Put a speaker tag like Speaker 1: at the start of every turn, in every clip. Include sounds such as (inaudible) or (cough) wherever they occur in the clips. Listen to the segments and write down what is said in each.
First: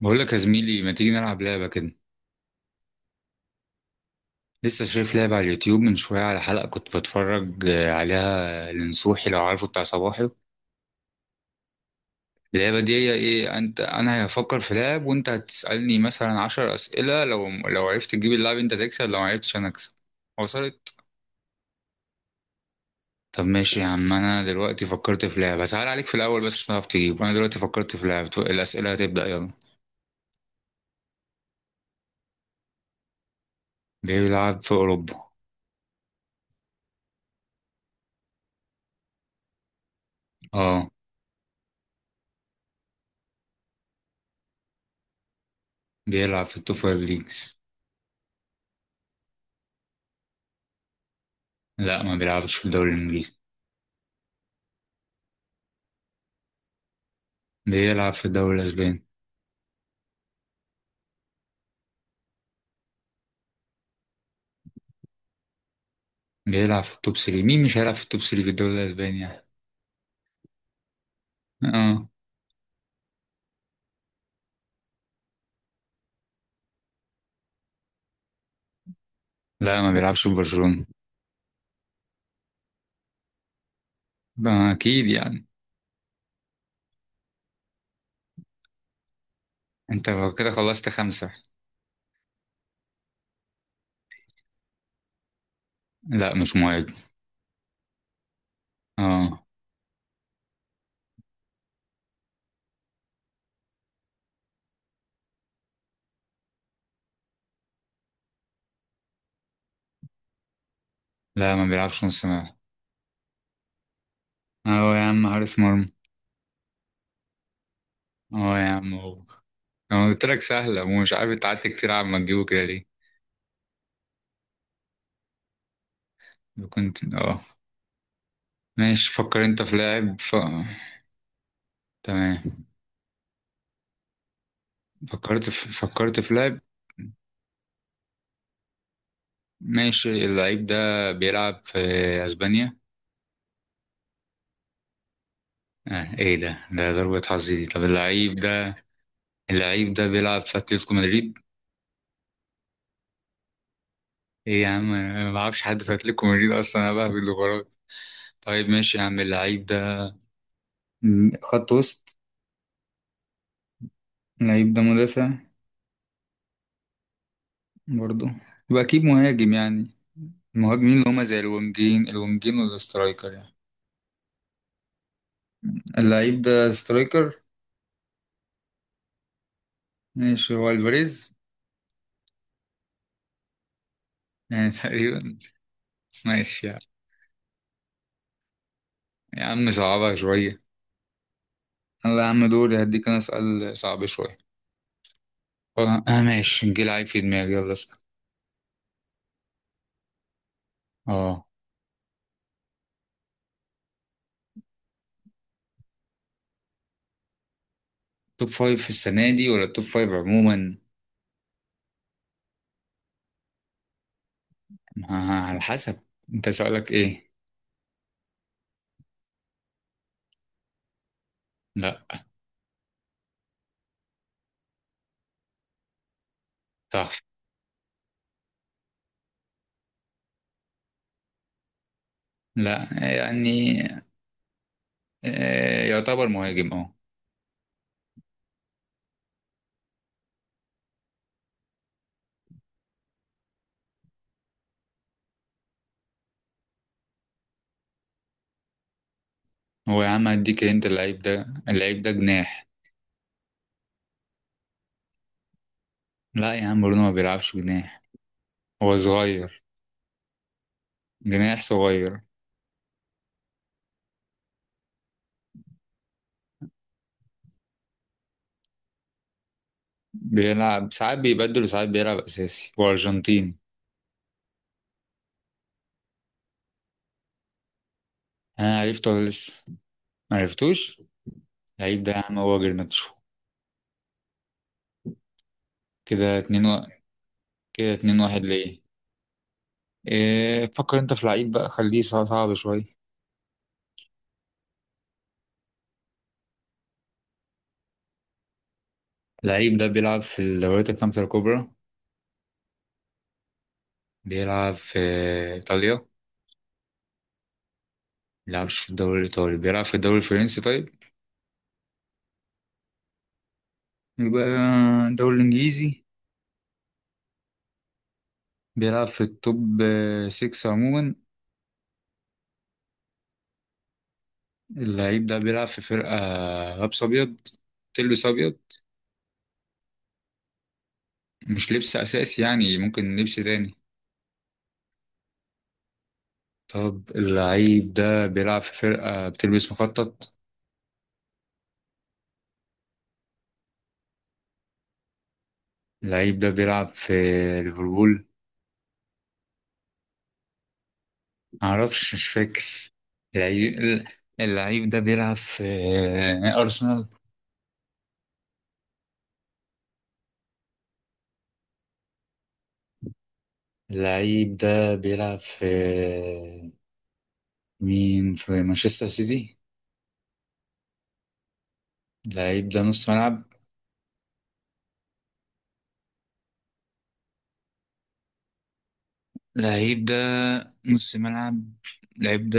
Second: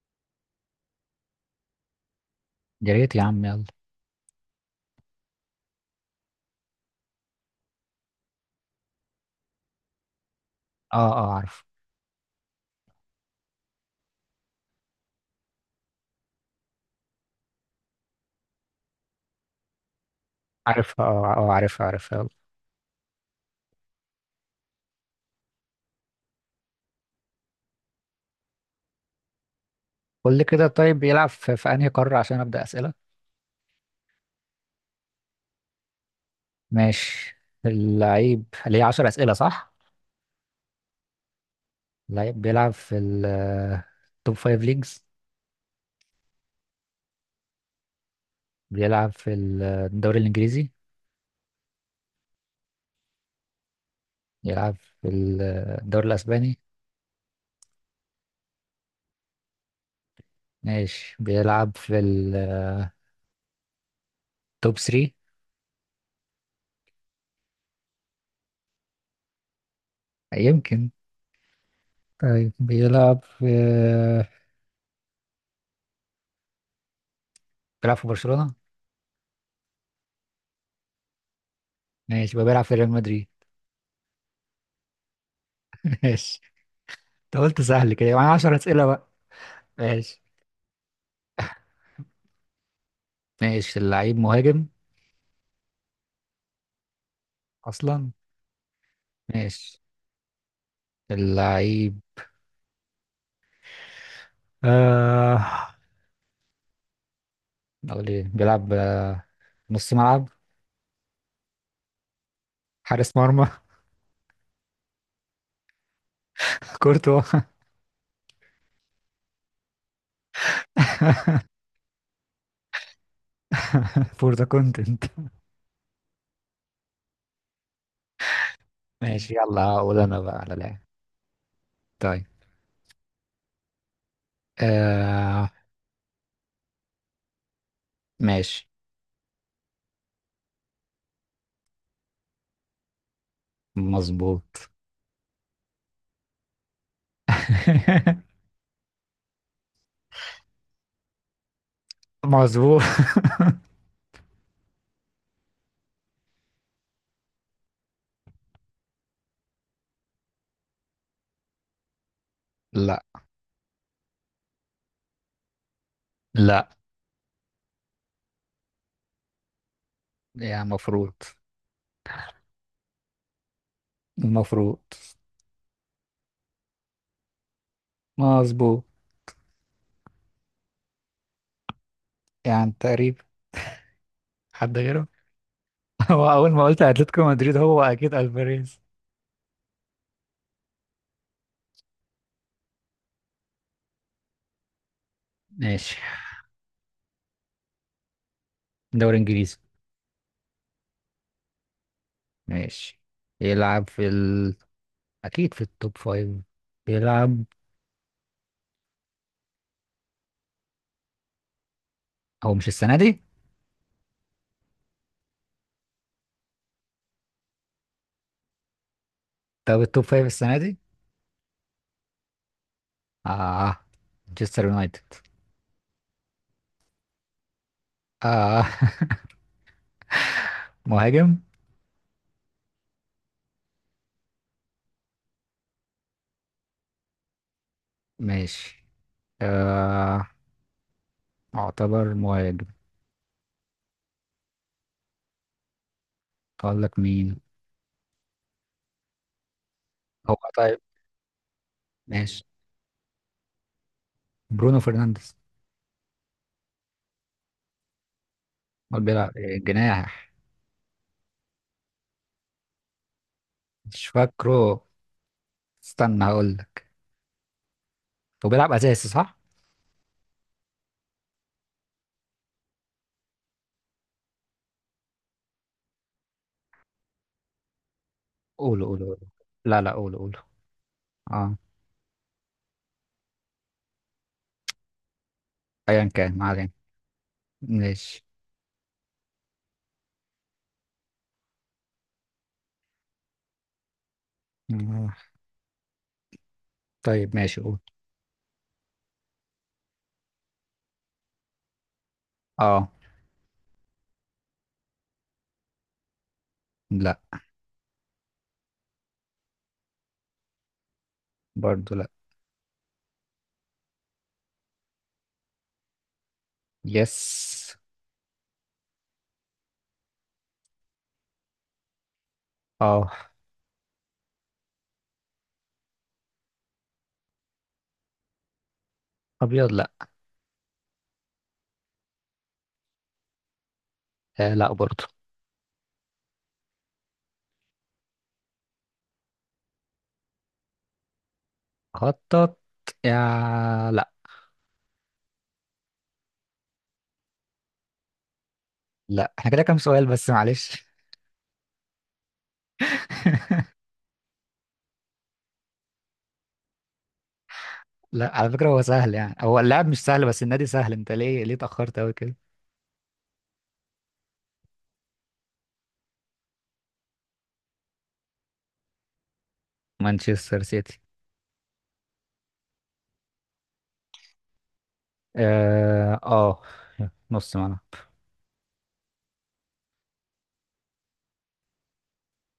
Speaker 1: بقول لك يا زميلي، ما تيجي نلعب لعبة كده؟
Speaker 2: يا ريت يا عم يلا.
Speaker 1: لسه شايف لعبة على اليوتيوب من شوية، على حلقة كنت بتفرج عليها لنصوحي، لو عارفه، بتاع صباحي.
Speaker 2: اه اه، عارف.
Speaker 1: اللعبة دي هي ايه، انت انا هفكر في لعب وانت هتسألني مثلا عشر أسئلة، لو عرفت تجيب اللعب انت تكسب، لو معرفتش انا اكسب. وصلت؟
Speaker 2: عارفها، اه اه، عارفها عارفها يلا.
Speaker 1: طب ماشي يا عم، انا دلوقتي فكرت في لعبة سهل عليك في الاول بس مش هتعرف تجيب، انا دلوقتي فكرت في لعبة، الأسئلة هتبدأ، يلا.
Speaker 2: قول لي كده. طيب بيلعب في انهي قارة عشان ابدأ أسئلة؟
Speaker 1: بيلعب في اوروبا.
Speaker 2: ماشي. اللعيب اللي هي 10 أسئلة صح؟
Speaker 1: اه.
Speaker 2: اللعيب بيلعب في التوب 5 ليجز.
Speaker 1: بيلعب في التوب فايف ليجز.
Speaker 2: بيلعب في الدوري الإنجليزي.
Speaker 1: لا، ما بيلعبش في الدوري الانجليزي.
Speaker 2: بيلعب في الدوري الأسباني.
Speaker 1: بيلعب في الدوري الاسباني.
Speaker 2: ماشي، بيلعب في التوب 3.
Speaker 1: بيلعب في التوب 3، مين مش هيلعب في التوب 3 في الدوري الاسباني يعني.
Speaker 2: يمكن.
Speaker 1: اه.
Speaker 2: طيب بيلعب في، برشلونة
Speaker 1: لا، ما بيلعبش في برشلونة.
Speaker 2: ماشي، يبقى بيلعب في ريال مدريد.
Speaker 1: ده اكيد يعني.
Speaker 2: (laughs) ماشي. انت قلت سهل كده يعني، 10 أسئلة بقى.
Speaker 1: انت
Speaker 2: ماشي.
Speaker 1: كده خلصت خمسة.
Speaker 2: ماشي، اللعيب مهاجم
Speaker 1: لا، مش مهاجم.
Speaker 2: اصلا؟
Speaker 1: اه.
Speaker 2: ماشي. اللعيب آه، اقول ايه، بيلعب نص ملعب؟
Speaker 1: لا، ما بيلعبش نص ملعب.
Speaker 2: حارس مرمى؟ (laughs)
Speaker 1: اه يا عم، حارس مرمى.
Speaker 2: كورتوا. (laughs)
Speaker 1: اه يا عم، هو. انا قلت لك سهلة ومش عارف انت قعدت كتير على ما تجيبه كده ليه.
Speaker 2: فور ذا كونتنت.
Speaker 1: كنت، اه. ماشي
Speaker 2: ماشي،
Speaker 1: فكر
Speaker 2: يلا
Speaker 1: انت في
Speaker 2: هقول انا
Speaker 1: لاعب
Speaker 2: بقى على لاعب. طيب.
Speaker 1: تمام.
Speaker 2: آه.
Speaker 1: فكرت في لاعب.
Speaker 2: ماشي.
Speaker 1: ماشي اللعيب ده بيلعب في اسبانيا.
Speaker 2: مظبوط.
Speaker 1: آه ايه ده ضربة حظ دي، طب اللعيب
Speaker 2: (laughs)
Speaker 1: ده، اللعيب ده بيلعب في اتلتيكو مدريد.
Speaker 2: مظبوط.
Speaker 1: ايه يا عم، انا ما اعرفش حد في اتلتيكو مدريد اصلا، انا بهبد الغرات. طيب ماشي يا عم، اللعيب ده خط وسط.
Speaker 2: لا.
Speaker 1: اللعيب ده مدافع.
Speaker 2: لا.
Speaker 1: برضه. يبقى اكيد مهاجم يعني.
Speaker 2: يعني
Speaker 1: المهاجمين اللي
Speaker 2: المفروض.
Speaker 1: هما زي الونجين الونجين والاسترايكر يعني.
Speaker 2: المفروض.
Speaker 1: اللعيب ده سترايكر.
Speaker 2: مظبوط.
Speaker 1: ماشي هو الفاريز.
Speaker 2: يعني تقريبا.
Speaker 1: يعني
Speaker 2: حد
Speaker 1: (laughs)
Speaker 2: غيره؟
Speaker 1: تقريبا.
Speaker 2: (laughs) هو اول ما
Speaker 1: ماشي يعني.
Speaker 2: قلت اتلتيكو مدريد هو اكيد الفاريز.
Speaker 1: يا عم صعبها شوية. يلا يا عم، دوري هديك انا سؤال صعب شوية.
Speaker 2: ماشي.
Speaker 1: اه، ماشي نجيل لعيب في دماغي، يلا اسأل.
Speaker 2: دوري انجليزي.
Speaker 1: اه،
Speaker 2: ماشي. يلعب في ال... أكيد في التوب فايف. بيلعب.
Speaker 1: توب فايف في السنة دي ولا توب فايف عموما؟
Speaker 2: هو مش السنة دي.
Speaker 1: آه، على حسب انت سؤالك ايه.
Speaker 2: طب التوب فايف السنة دي.
Speaker 1: لا.
Speaker 2: آه. مانشستر يونايتد.
Speaker 1: صح.
Speaker 2: آه. (laughs) مهاجم.
Speaker 1: لا. يعني يعتبر مهاجم، اه.
Speaker 2: ماشي. آه، اعتبر مهاجم. اقول لك مين.
Speaker 1: هو يا عم
Speaker 2: هو
Speaker 1: هديك
Speaker 2: طيب.
Speaker 1: انت، اللعيب ده
Speaker 2: ماشي،
Speaker 1: جناح.
Speaker 2: برونو فرنانديز.
Speaker 1: لا يا عم، برونو ما بيلعبش جناح. هو
Speaker 2: هو بيلعب
Speaker 1: صغير.
Speaker 2: إيه، جناح؟
Speaker 1: جناح صغير.
Speaker 2: مش فاكره، استنى هقول لك. هو بيلعب اساسي صح؟
Speaker 1: بيلعب ساعات بيبدل وساعات بيلعب اساسي، هو ارجنتيني. انا
Speaker 2: قوله قوله
Speaker 1: عرفته
Speaker 2: قوله.
Speaker 1: ولا لسه؟
Speaker 2: لا لا، قوله قوله.
Speaker 1: معرفتوش.
Speaker 2: اه.
Speaker 1: اللعيب ده يا عم هو جرناتشو.
Speaker 2: ايا كان،
Speaker 1: كده
Speaker 2: ما علينا.
Speaker 1: كده اتنين
Speaker 2: ماشي.
Speaker 1: واحد ليه. إيه فكر انت في لعيب بقى، خليه صعب شوية.
Speaker 2: آه. طيب ماشي، قول.
Speaker 1: اللعيب ده بيلعب في الدوريات الخمسة الكبرى.
Speaker 2: اه.
Speaker 1: بيلعب في إيطاليا.
Speaker 2: لا.
Speaker 1: بيلعبش في الدوري الإيطالي، بيلعب في الدوري الفرنسي طيب.
Speaker 2: برضو لا.
Speaker 1: يبقى الدوري الإنجليزي.
Speaker 2: يس.
Speaker 1: بيلعب في التوب 6 عموما.
Speaker 2: اه.
Speaker 1: اللعيب ده بيلعب في فرقة لابس أبيض، تلبس أبيض.
Speaker 2: ابيض لا.
Speaker 1: مش لبس أساسي يعني ممكن لبس تاني.
Speaker 2: آه، لا برضو.
Speaker 1: طب اللعيب ده بيلعب في فرقة بتلبس مخطط.
Speaker 2: خطط، يا لا.
Speaker 1: اللعيب ده بيلعب في ليفربول.
Speaker 2: لا احنا كده كام سؤال بس، معلش.
Speaker 1: معرفش مش فاكر. اللعيب اللعيب ده بيلعب في أرسنال.
Speaker 2: لا على فكرة هو سهل، يعني هو اللاعب مش سهل بس النادي سهل. انت ليه اتأخرت قوي كده؟
Speaker 1: اللعيب ده بيلعب في مين في مانشستر سيتي.
Speaker 2: مانشستر سيتي.
Speaker 1: اللعيب ده نص ملعب.
Speaker 2: اه آه، نص ملعب.
Speaker 1: اللعيب ده نص ملعب. اللعيب ده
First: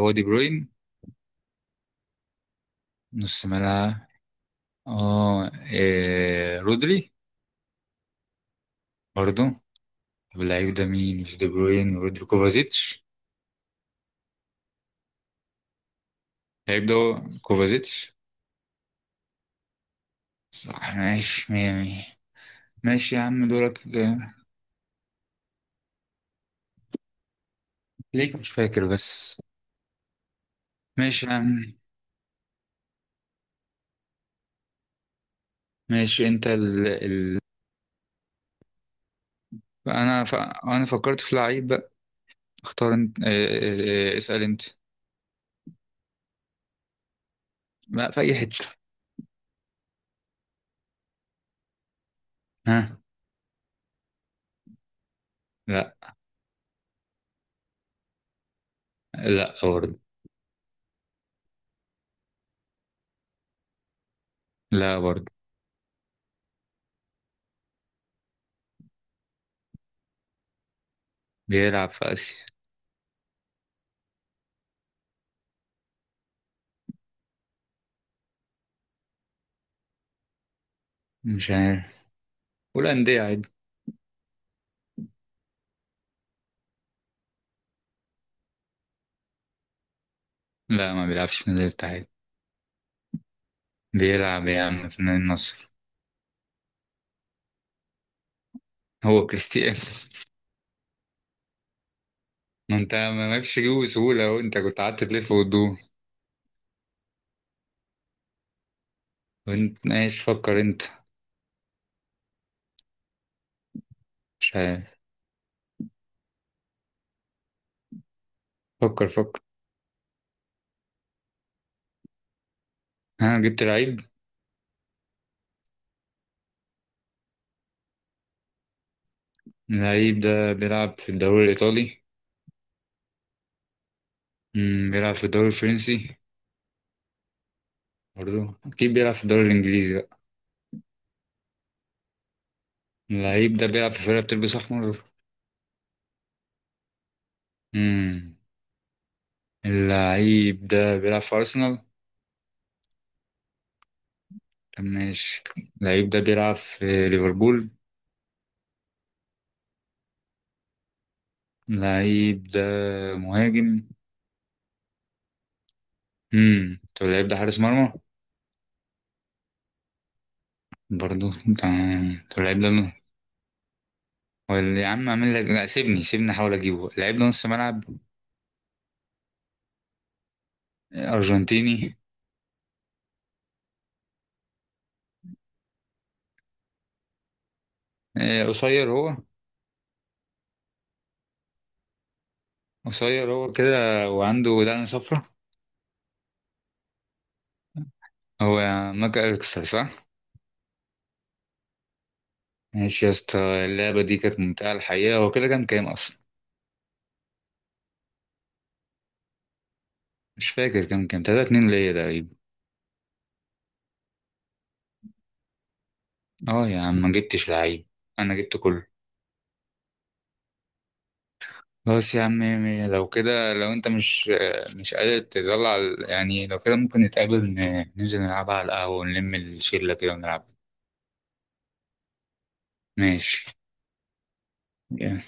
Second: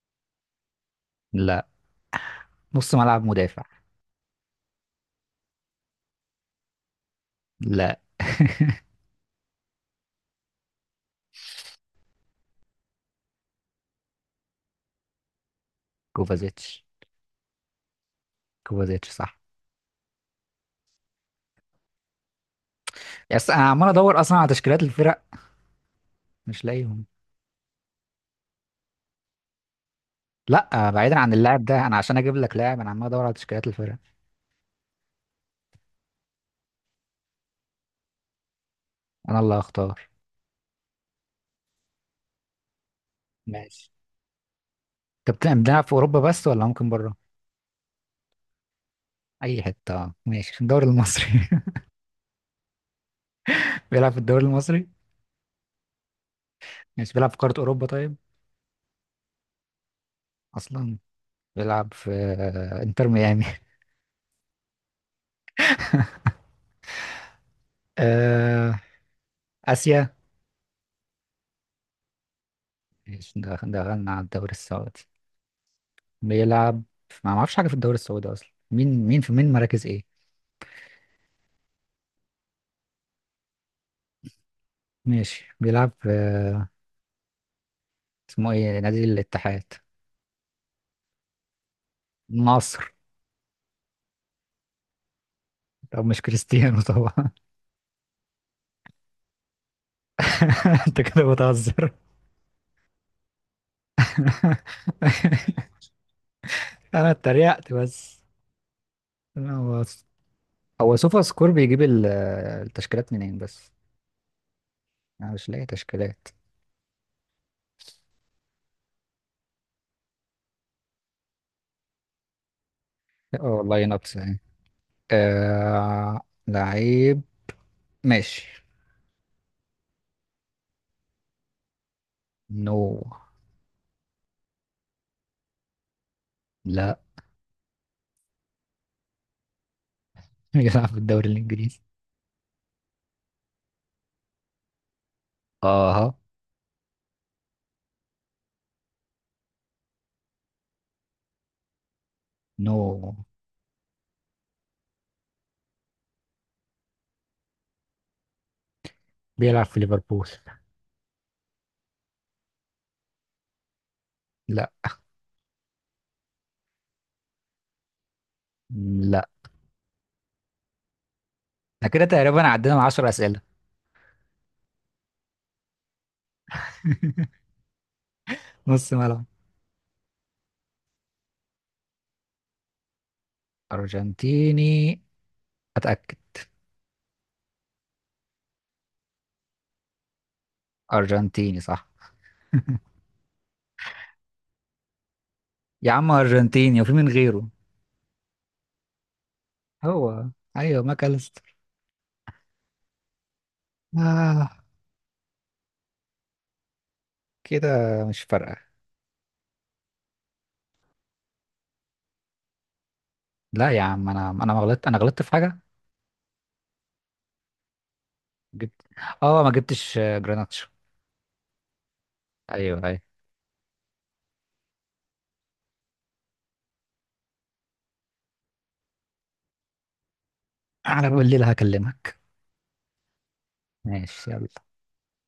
Speaker 1: وادي بروين.
Speaker 2: لا. نص ملعب
Speaker 1: نص
Speaker 2: مدافع.
Speaker 1: ملعب. اه رودري.
Speaker 2: لا.
Speaker 1: برضو. طب اللعيب ده مين، مش دي بروين، رودري، كوفازيتش.
Speaker 2: كوفازيتش.
Speaker 1: اللعيب ده هو كوفازيتش.
Speaker 2: كوفازيتش صح.
Speaker 1: صح ماشي مية مية. ماشي يا عم
Speaker 2: يس، انا
Speaker 1: دورك.
Speaker 2: عمال ادور اصلا على تشكيلات الفرق، مش لاقيهم.
Speaker 1: ليك مش فاكر بس.
Speaker 2: لا بعيدا
Speaker 1: ماشي يا
Speaker 2: عن اللاعب
Speaker 1: عم.
Speaker 2: ده، انا عشان اجيب لك لاعب انا عمال ادور على تشكيلات الفرق.
Speaker 1: ماشي انت
Speaker 2: انا اللي هختار
Speaker 1: انا فكرت في لعيب بقى. اختار انت،
Speaker 2: ماشي.
Speaker 1: اسأل انت.
Speaker 2: طب بتلعب في اوروبا بس ولا ممكن بره؟
Speaker 1: لا، في اي حتة.
Speaker 2: اي حته، آه ماشي. في الدوري المصري؟ (laughs)
Speaker 1: ها.
Speaker 2: بيلعب في الدوري المصري.
Speaker 1: لا.
Speaker 2: ماشي، بيلعب في قاره اوروبا طيب؟
Speaker 1: لا برضه.
Speaker 2: اصلا. بيلعب في انتر ميامي؟ (laughs)
Speaker 1: لا برضه.
Speaker 2: آه، اسيا.
Speaker 1: بيلعب في اسيا.
Speaker 2: ماشي، دخلنا على الدوري السعودي. بيلعب. ما اعرفش حاجه في الدوري السعودي اصلا، مين مراكز ايه.
Speaker 1: مش عارف. والأندية عادي.
Speaker 2: ماشي، بيلعب في، اسمه ايه، نادي الاتحاد؟
Speaker 1: لا، ما بيلعبش في نادي الاتحاد.
Speaker 2: النصر.
Speaker 1: بيلعب يا عم في نادي النصر.
Speaker 2: طب مش كريستيانو طبعا.
Speaker 1: هو كريستيانو (laughs)
Speaker 2: (laughs) انت كده بتهزر.
Speaker 1: ما انت مالكش جيبه بسهولة اهو، انت كنت قعدت تلف
Speaker 2: (laughs)
Speaker 1: وتدور.
Speaker 2: انا اتريقت بس. لا، هو
Speaker 1: وانت ماشي فكر انت.
Speaker 2: هو. سوفا سكور بيجيب ال... التشكيلات منين بس؟
Speaker 1: مش عارف.
Speaker 2: انا مش لاقي تشكيلات.
Speaker 1: فكر فكر. ها،
Speaker 2: اه
Speaker 1: جبت
Speaker 2: والله
Speaker 1: لعيب؟
Speaker 2: ناقص يعني. آه... لعيب. ماشي.
Speaker 1: اللعيب ده بيلعب في الدوري الإيطالي.
Speaker 2: نو.
Speaker 1: بيلعب في الدوري الفرنسي.
Speaker 2: لا.
Speaker 1: برضه أكيد بيلعب في الدوري الإنجليزي بقى.
Speaker 2: (laughs) بيلعب في الدوري الانجليزي.
Speaker 1: اللعيب ده بيلعب في فرقة بتلبس أحمر.
Speaker 2: اه.
Speaker 1: مم. اللعيب ده بيلعب في أرسنال.
Speaker 2: نو.
Speaker 1: طب ماشي. اللعيب ده بيلعب في ليفربول.
Speaker 2: بيلعب في ليفربول.
Speaker 1: اللعيب ده مهاجم.
Speaker 2: لا.
Speaker 1: مم. طب اللعيب ده حارس مرمى.
Speaker 2: لا
Speaker 1: برضه.
Speaker 2: احنا كده
Speaker 1: تمام طب
Speaker 2: تقريبا
Speaker 1: اللعيب ده
Speaker 2: عدينا من 10 اسئله.
Speaker 1: ولا يا عم اعمل لك، لا، سيبني سيبني احاول اجيبه. اللعيب ده نص ملعب.
Speaker 2: (laughs) نص ملعب.
Speaker 1: ارجنتيني.
Speaker 2: ارجنتيني. اتاكد.
Speaker 1: قصير هو.
Speaker 2: ارجنتيني صح؟
Speaker 1: قصير هو كده وعنده دقن صفرا.
Speaker 2: يا عم ارجنتيني وفي من غيره؟
Speaker 1: هو ماك أليكسر صح؟
Speaker 2: هو. ايوه ماكاليستر.
Speaker 1: ماشي يا اسطى. اللعبة دي كانت
Speaker 2: آه
Speaker 1: ممتعة الحقيقة، هو كده كام كام أصلا؟
Speaker 2: كده، مش فارقه.
Speaker 1: مش فاكر، كام كام تلاتة اتنين ليا تقريبا.
Speaker 2: لا يا عم انا ما غلطت، انا غلطت في حاجه.
Speaker 1: اه يا عم ما جبتش لعيب. أنا جبت
Speaker 2: جبت.
Speaker 1: كله.
Speaker 2: اه ما جبتش جراناتشو.
Speaker 1: خلاص يا عم مية
Speaker 2: ايوه
Speaker 1: مية.
Speaker 2: ايوه.
Speaker 1: لو كده لو أنت مش قادر تظل على يعني، لو كده ممكن نتقابل ننزل نلعبها على القهوة ونلم الشلة كده ونلعب.
Speaker 2: على بالليل هكلمك.
Speaker 1: ماشي
Speaker 2: ماشي يلا.
Speaker 1: يلا.